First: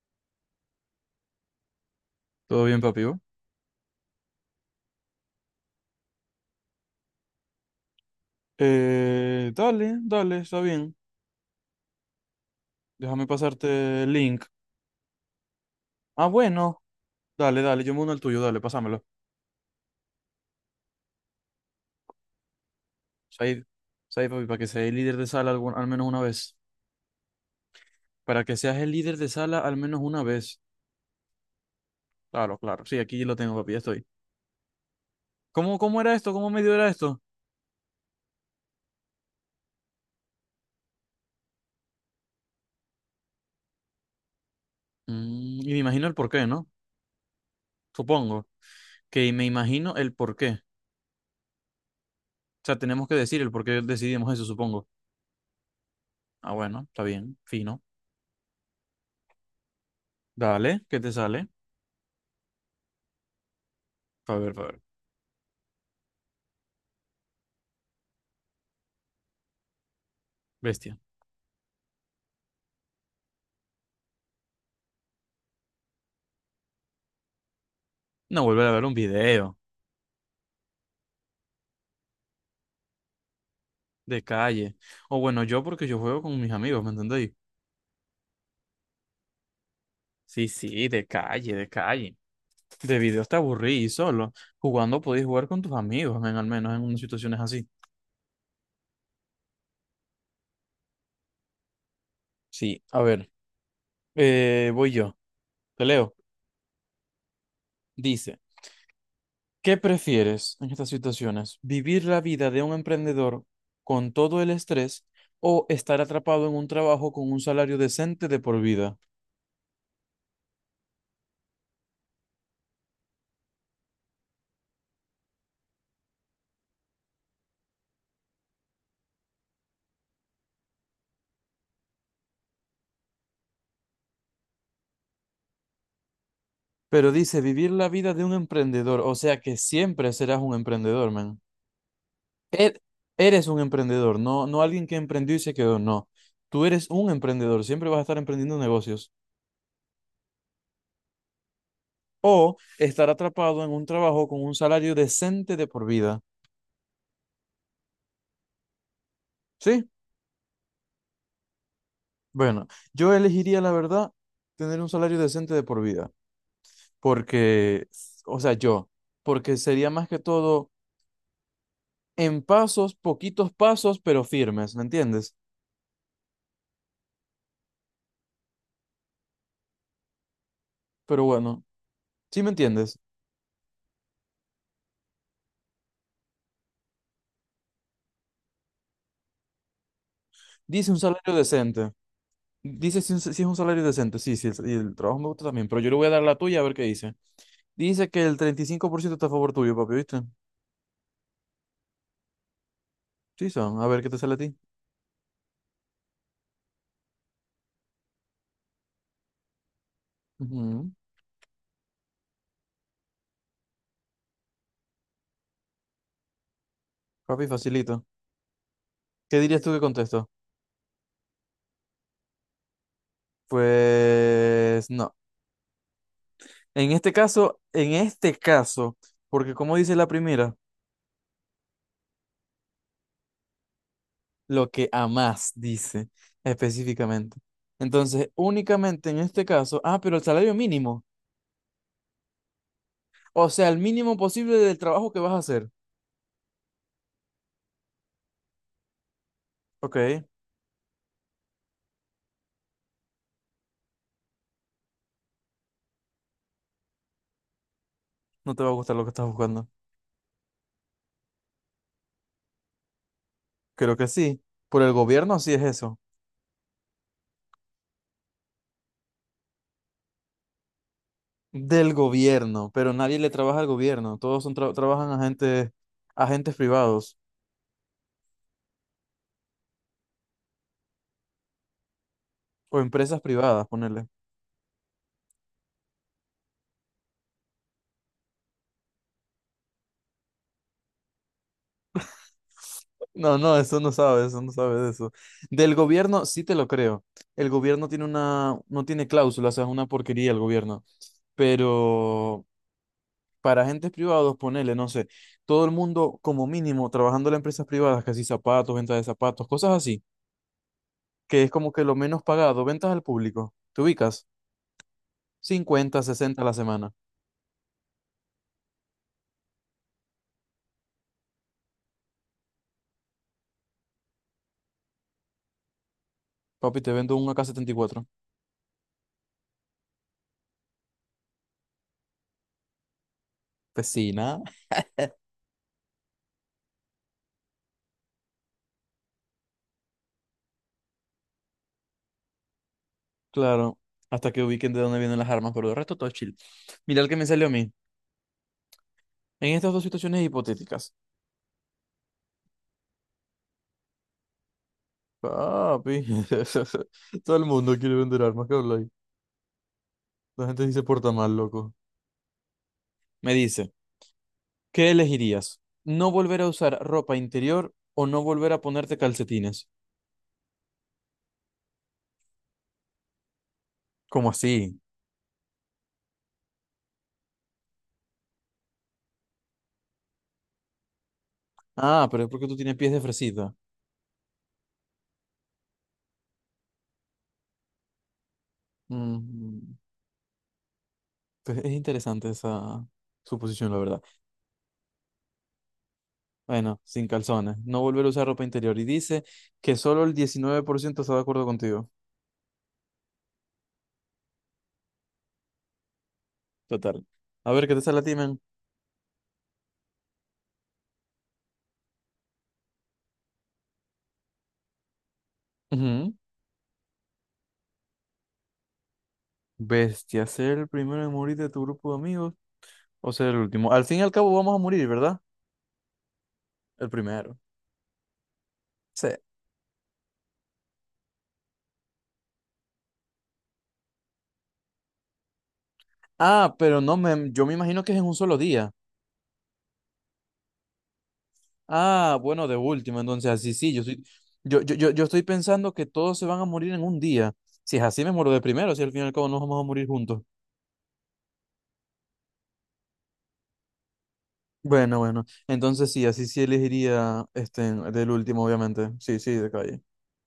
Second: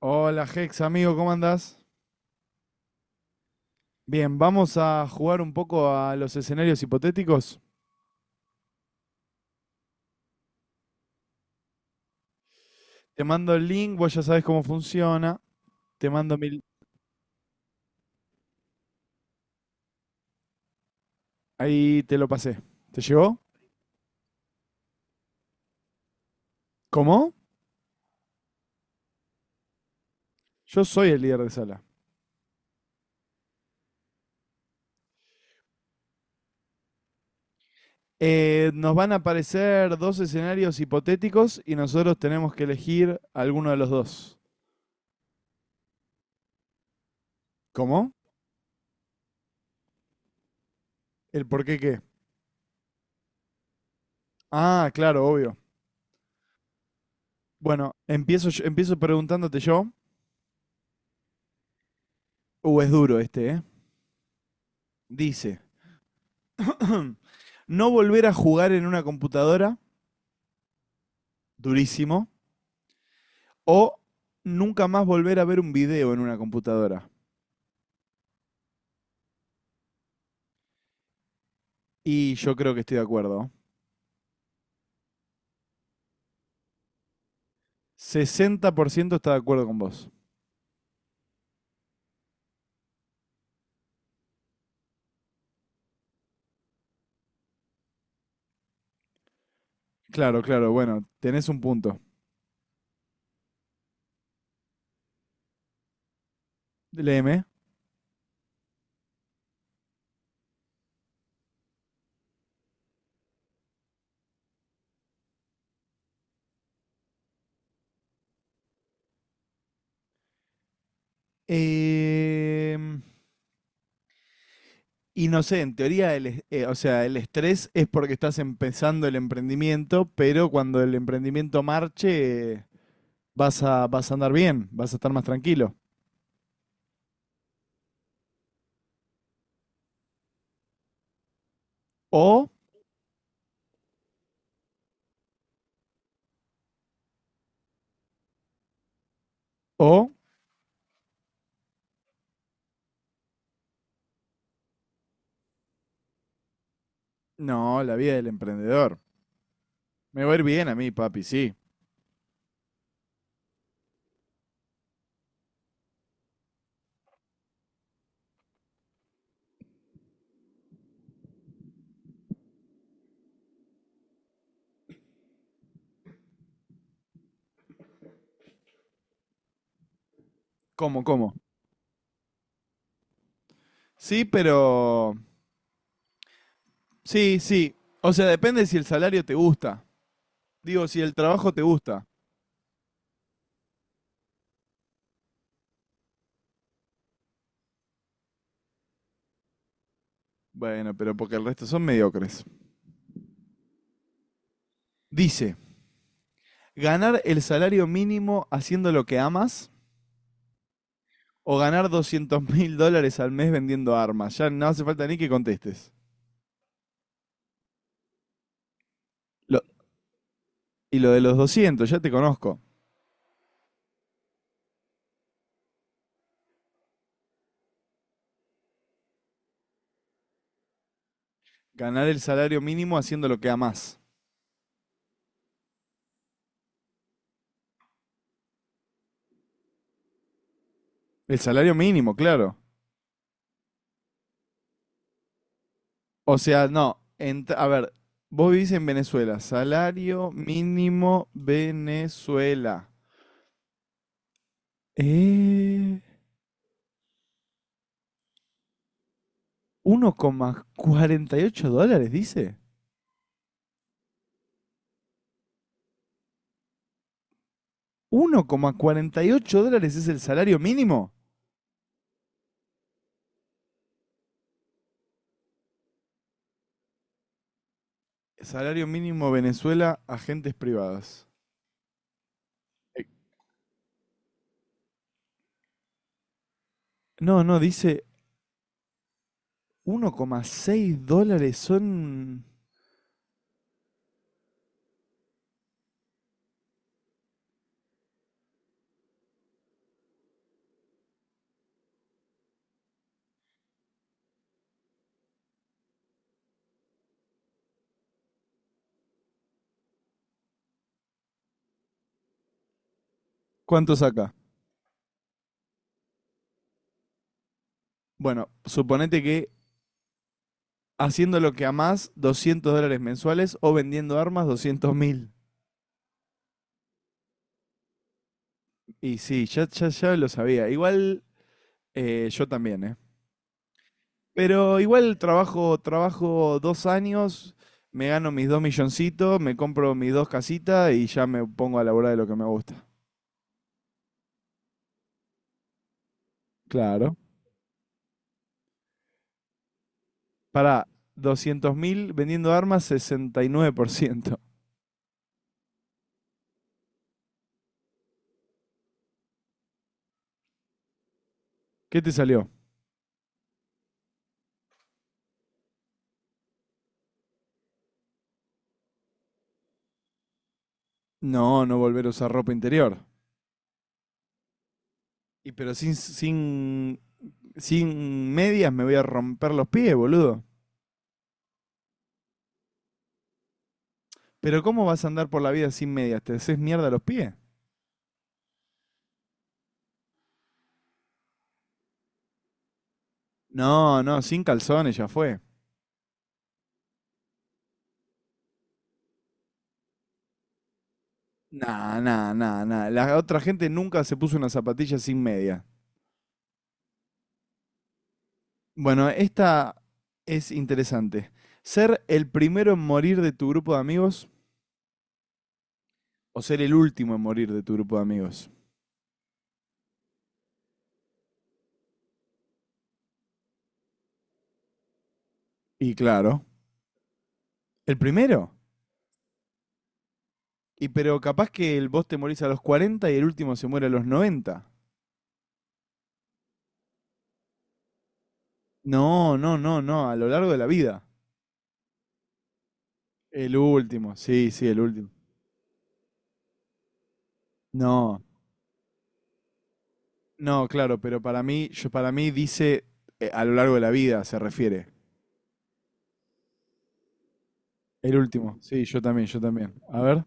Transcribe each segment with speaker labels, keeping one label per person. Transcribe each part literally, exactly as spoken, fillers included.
Speaker 1: Hola Hex, amigo, ¿cómo andás?
Speaker 2: ¿Todo bien, papi? ¿Vos?
Speaker 1: Bien, vamos a jugar un poco a los escenarios hipotéticos.
Speaker 2: Eh, dale, dale, está bien.
Speaker 1: Te
Speaker 2: Déjame
Speaker 1: mando el link,
Speaker 2: pasarte el
Speaker 1: vos ya sabés
Speaker 2: link.
Speaker 1: cómo funciona. Te
Speaker 2: Ah,
Speaker 1: mando mi...
Speaker 2: bueno. Dale, dale, yo me uno al tuyo, dale, pásamelo.
Speaker 1: Ahí te lo pasé. ¿Te llegó?
Speaker 2: Said, Said, papi, para que seas el líder de sala algún- al menos una vez.
Speaker 1: ¿Cómo?
Speaker 2: Para que seas el líder de sala al menos una vez.
Speaker 1: Yo soy el líder de sala.
Speaker 2: Claro, claro. Sí, aquí lo tengo, papi, ya estoy. ¿Cómo, cómo era esto? ¿Cómo medio era esto?
Speaker 1: Eh, nos van a aparecer dos escenarios hipotéticos y nosotros tenemos que elegir alguno de los dos.
Speaker 2: Mm, y me imagino el porqué, ¿no?
Speaker 1: ¿Cómo?
Speaker 2: Supongo. Que me imagino el porqué.
Speaker 1: ¿El por qué qué?
Speaker 2: O sea, tenemos que decir el por qué decidimos eso, supongo.
Speaker 1: Ah, claro, obvio.
Speaker 2: Ah, bueno, está bien, fino.
Speaker 1: Bueno, empiezo, yo- empiezo preguntándote yo.
Speaker 2: Dale, ¿qué te sale?
Speaker 1: Uh, es duro este, ¿eh?
Speaker 2: A ver, a ver.
Speaker 1: Dice, no volver a jugar en una computadora,
Speaker 2: Bestia.
Speaker 1: durísimo, o nunca más volver a ver un video en una computadora.
Speaker 2: No, volver a ver un video
Speaker 1: Y yo creo que estoy de acuerdo.
Speaker 2: de calle. O bueno, yo porque yo juego con mis amigos, ¿me entendéis?
Speaker 1: Sesenta por ciento está de acuerdo con vos.
Speaker 2: Sí, sí, de calle, de calle. De video está aburrido y solo. Jugando podéis jugar con tus amigos, men, al menos en unas situaciones así.
Speaker 1: Claro, claro, bueno, tenés un punto.
Speaker 2: Sí, a ver, eh, voy yo. Te leo.
Speaker 1: Léeme.
Speaker 2: Dice, ¿qué prefieres en estas situaciones? ¿Vivir la vida de un emprendedor con todo el estrés o estar atrapado en un trabajo con un salario decente de por vida?
Speaker 1: Em, y no sé, en teoría, el, eh, o sea, el estrés es porque estás empezando el emprendimiento, pero cuando el emprendimiento marche, eh, vas a, vas a andar bien, vas a estar más tranquilo.
Speaker 2: Pero dice vivir la vida de un emprendedor, o sea que siempre serás un emprendedor, man.
Speaker 1: O,
Speaker 2: Er- Eres un emprendedor, no, no alguien que emprendió y se quedó, no. Tú eres un emprendedor, siempre vas a estar emprendiendo negocios
Speaker 1: o
Speaker 2: o estar atrapado en un trabajo con un salario decente de por vida.
Speaker 1: No, la vida del emprendedor.
Speaker 2: ¿Sí?
Speaker 1: Me va a ir bien a mí, papi, sí.
Speaker 2: Bueno, yo elegiría, la verdad, tener un salario decente de por vida, porque, o sea, yo, porque sería más que todo en pasos, poquitos pasos, pero firmes, ¿me entiendes?
Speaker 1: ¿Cómo,
Speaker 2: Pero
Speaker 1: cómo?
Speaker 2: bueno, ¿sí me entiendes?
Speaker 1: Sí, pero... Sí, sí. O sea, depende si el salario te gusta. Digo,
Speaker 2: Dice un
Speaker 1: si el
Speaker 2: salario
Speaker 1: trabajo te
Speaker 2: decente.
Speaker 1: gusta.
Speaker 2: Dice si, un- si es un salario decente. Sí, sí, el, y el trabajo me gusta también. Pero yo le voy a dar la tuya a ver qué dice. Dice que el treinta y cinco por ciento está a favor tuyo, papi, ¿viste?
Speaker 1: Bueno, pero porque el resto son mediocres.
Speaker 2: Sí, son. A ver qué te sale a ti.
Speaker 1: Dice, ganar el salario mínimo haciendo lo que amas
Speaker 2: Ujú.
Speaker 1: o ganar doscientos mil dólares al mes vendiendo armas. Ya no hace falta ni que contestes.
Speaker 2: Papi, facilito. ¿Qué
Speaker 1: Lo-
Speaker 2: dirías tú que contesto?
Speaker 1: y lo de los doscientos ya te conozco.
Speaker 2: Pues no. En este caso, en este caso, porque como dice la primera,
Speaker 1: Ganar el salario mínimo haciendo lo que amas.
Speaker 2: lo que amás dice específicamente. Entonces, únicamente en este caso, ah, pero el salario mínimo.
Speaker 1: El salario mínimo, claro.
Speaker 2: O sea, el mínimo posible del trabajo que vas a hacer.
Speaker 1: O sea, no. Ent- a ver, vos vivís en Venezuela.
Speaker 2: Ok.
Speaker 1: Salario mínimo Venezuela. Eh,
Speaker 2: No te va a gustar lo que estás buscando.
Speaker 1: Uno coma cuarenta y ocho dólares, dice.
Speaker 2: Creo que sí. Por el gobierno sí es eso.
Speaker 1: Uno coma cuarenta y ocho dólares es el salario mínimo.
Speaker 2: Del gobierno, pero nadie le trabaja al gobierno. Todos son tra- trabajan agentes, agentes privados
Speaker 1: Salario mínimo Venezuela, agentes privadas.
Speaker 2: o
Speaker 1: Eh,
Speaker 2: empresas privadas, ponerle.
Speaker 1: No, no, dice uno coma seis dólares son...
Speaker 2: No, no, eso no sabe, eso no sabe de eso. Del gobierno sí te lo creo. El gobierno tiene una, no tiene cláusulas, o sea, es una porquería el gobierno. Pero para agentes privados, ponele no sé, todo el mundo como mínimo trabajando en empresas privadas, casi zapatos, venta de zapatos, cosas así que es como que lo menos pagado, ventas al público. Te
Speaker 1: ¿Cuánto
Speaker 2: ubicas
Speaker 1: saca?
Speaker 2: cincuenta, sesenta a la semana.
Speaker 1: Bueno, suponete que haciendo lo que amás, doscientos dólares mensuales o vendiendo armas, doscientos mil.
Speaker 2: Papi, te vendo un A K setenta y cuatro,
Speaker 1: Y sí, ya, ya, ya lo sabía. Igual eh, yo también, ¿eh?
Speaker 2: vecina.
Speaker 1: Pero igual trabajo, trabajo dos años, me gano mis dos milloncitos, me compro mis dos casitas y ya me pongo a laburar de lo que me gusta.
Speaker 2: Claro, hasta que ubiquen de dónde vienen las armas, pero de resto todo chill. Mira el
Speaker 1: Claro.
Speaker 2: que me salió a mí. En estas dos situaciones
Speaker 1: Para
Speaker 2: hipotéticas.
Speaker 1: doscientos mil vendiendo armas, sesenta y nueve por ciento.
Speaker 2: Papi, todo el mundo quiere vender armas, ¿qué habláis? La gente sí se porta mal, loco.
Speaker 1: ¿Qué te salió?
Speaker 2: Me dice, ¿qué elegirías? ¿No volver a usar ropa interior o no volver a ponerte calcetines?
Speaker 1: No, no volver a usar ropa interior.
Speaker 2: ¿Cómo así?
Speaker 1: Y pero sin, sin, sin medias me voy a romper los pies, boludo.
Speaker 2: Ah, pero es porque tú tienes pies de fresita.
Speaker 1: Pero ¿cómo vas a andar por la vida sin medias? ¿Te haces mierda los pies?
Speaker 2: Ujú. Pues es interesante esa suposición, la
Speaker 1: No,
Speaker 2: verdad.
Speaker 1: no, sin calzones ya fue.
Speaker 2: Bueno, sin calzones, no volver a usar ropa interior. Y dice que solo el diecinueve por ciento está de acuerdo contigo.
Speaker 1: Nah, nah, nah, nah. La otra gente nunca se puso una zapatilla sin media.
Speaker 2: Total. A ver, ¿qué te sale a ti, men?
Speaker 1: Bueno, esta es interesante. ¿Ser el primero en morir de tu grupo de amigos
Speaker 2: Ujú.
Speaker 1: o ser el último en morir de tu grupo de amigos?
Speaker 2: Bestia, ser el primero en morir de tu grupo de amigos o ser el último. Al fin y al cabo vamos a morir, ¿verdad?
Speaker 1: Y claro,
Speaker 2: El primero.
Speaker 1: ¿el primero?
Speaker 2: Sí.
Speaker 1: Y pero capaz que el vos te morís a los cuarenta y el último se muere a los noventa.
Speaker 2: Ah, pero no, me, yo me imagino que es en un solo día.
Speaker 1: No, no, no, no, a lo largo de la vida.
Speaker 2: Ah, bueno, de último, entonces así
Speaker 1: El
Speaker 2: sí, yo soy,
Speaker 1: último, sí,
Speaker 2: yo,
Speaker 1: sí,
Speaker 2: yo,
Speaker 1: el
Speaker 2: yo, yo
Speaker 1: último.
Speaker 2: estoy pensando que todos se van a morir en un día. Si es así, me
Speaker 1: No.
Speaker 2: muero de primero, si al fin y al cabo nos vamos a morir juntos.
Speaker 1: No, claro, pero para mí, yo, para mí dice eh, a lo largo de la vida, se refiere.
Speaker 2: Bueno, bueno. Entonces sí, así sí elegiría este del
Speaker 1: El
Speaker 2: último,
Speaker 1: último, sí,
Speaker 2: obviamente.
Speaker 1: yo
Speaker 2: Sí,
Speaker 1: también,
Speaker 2: sí,
Speaker 1: yo
Speaker 2: de
Speaker 1: también.
Speaker 2: calle.
Speaker 1: A ver.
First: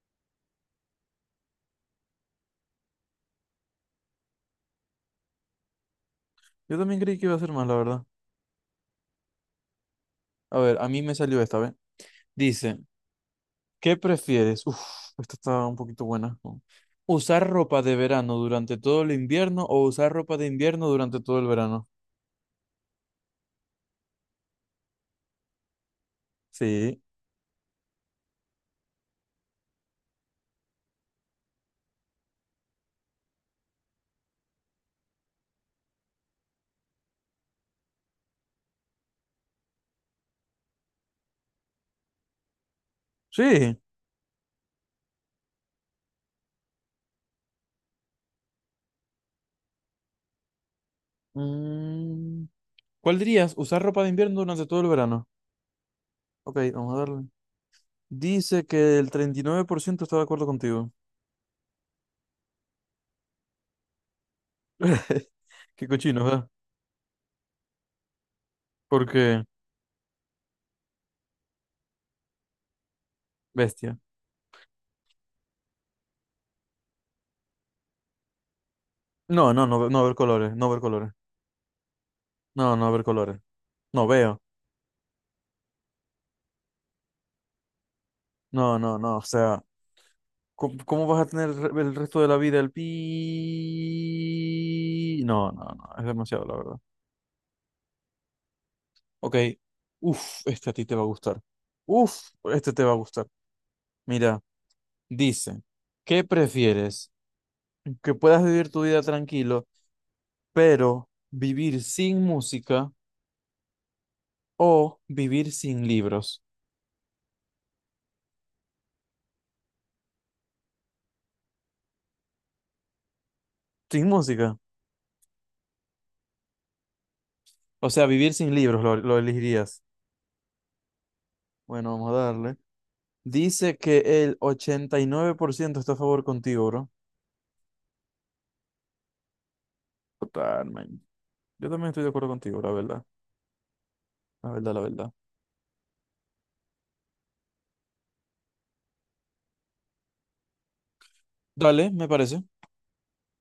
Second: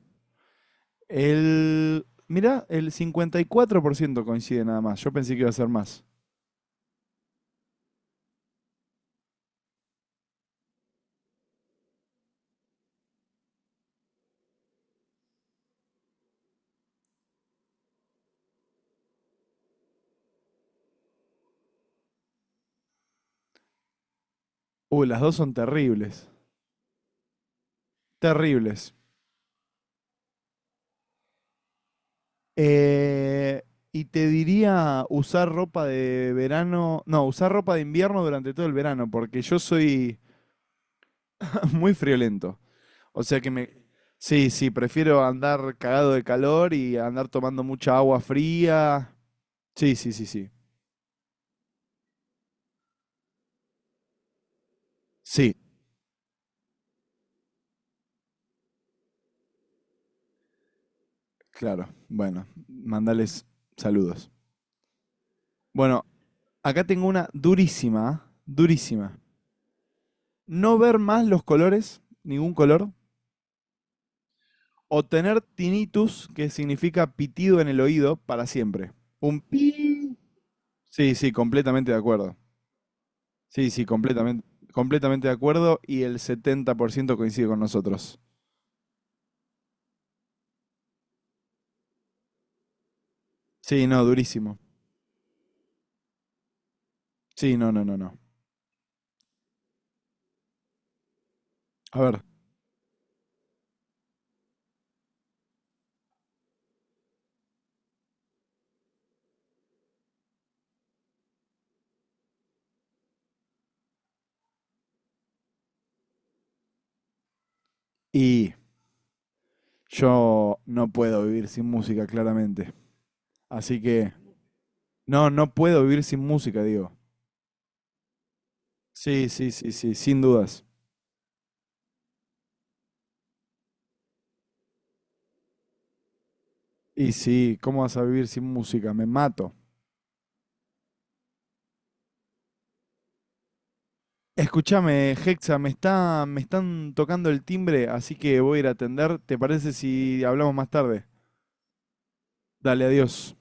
Speaker 1: El. Mirá, el cincuenta y cuatro por ciento coincide nada más. Yo pensé que iba a ser más.
Speaker 2: Yo también creí que iba a ser más, la verdad. A ver, a mí me salió esta, ¿ves? Dice, ¿qué prefieres? Uf, esta está un poquito buena. ¿no? ¿Usar ropa de verano durante todo el invierno o usar ropa de invierno durante todo el verano?
Speaker 1: Uy, las dos son terribles.
Speaker 2: Sí.
Speaker 1: Terribles. Eh, y te diría usar ropa de verano. No, usar ropa de invierno durante todo el verano, porque yo soy muy friolento. O sea que
Speaker 2: Sí.
Speaker 1: me... Sí, sí, prefiero andar cagado de calor y andar tomando mucha agua fría. Sí, sí, sí, sí.
Speaker 2: Mm, ¿Cuál dirías? ¿Usar ropa de invierno durante todo el verano?
Speaker 1: Sí,
Speaker 2: Ok, vamos a darle. Dice que el treinta y nueve por ciento está de acuerdo contigo.
Speaker 1: claro. Bueno, mandales saludos.
Speaker 2: Qué
Speaker 1: Bueno,
Speaker 2: cochino, ¿verdad?
Speaker 1: acá tengo una durísima, ¿ah? Durísima.
Speaker 2: Porque
Speaker 1: No ver más los colores, ningún color,
Speaker 2: bestia.
Speaker 1: o tener tinnitus, que significa pitido en el oído, para siempre. Un
Speaker 2: No, no, no, no ver
Speaker 1: pi.
Speaker 2: colores, no ver colores.
Speaker 1: Sí, sí, completamente de acuerdo.
Speaker 2: No, no ver colores.
Speaker 1: Sí, sí,
Speaker 2: No veo.
Speaker 1: completamente, completamente de acuerdo y el setenta por ciento coincide con nosotros.
Speaker 2: No, no, no. O sea, ¿cómo, cómo vas a tener el re- el resto de la vida el
Speaker 1: Sí, no, durísimo.
Speaker 2: pi? No, no, no. Es demasiado, la verdad.
Speaker 1: Sí, no, no, no, no.
Speaker 2: Ok. Uf, este a ti te va a gustar.
Speaker 1: A ver,
Speaker 2: Uf, este te va a gustar. Mira, dice, ¿qué prefieres? ¿Que puedas vivir tu vida tranquilo, pero vivir sin música o vivir sin libros?
Speaker 1: y yo no puedo vivir sin música, claramente. Así
Speaker 2: Sin
Speaker 1: que,
Speaker 2: música.
Speaker 1: no, no puedo vivir sin música, digo.
Speaker 2: O sea, vivir sin libros, lo lo
Speaker 1: Sí, sí, sí,
Speaker 2: elegirías.
Speaker 1: sí, sin dudas.
Speaker 2: Bueno, vamos a darle. Dice que el ochenta y nueve por ciento está a favor contigo, bro.
Speaker 1: Y sí, ¿cómo vas a vivir sin música? Me mato.
Speaker 2: Total, man. Yo también estoy de acuerdo contigo, la verdad. La verdad, la
Speaker 1: Escúchame,
Speaker 2: verdad.
Speaker 1: Hexa, me está, me están tocando el timbre, así que voy a ir a atender. ¿Te parece si hablamos más tarde?
Speaker 2: Dale, me parece.
Speaker 1: Dale, adiós.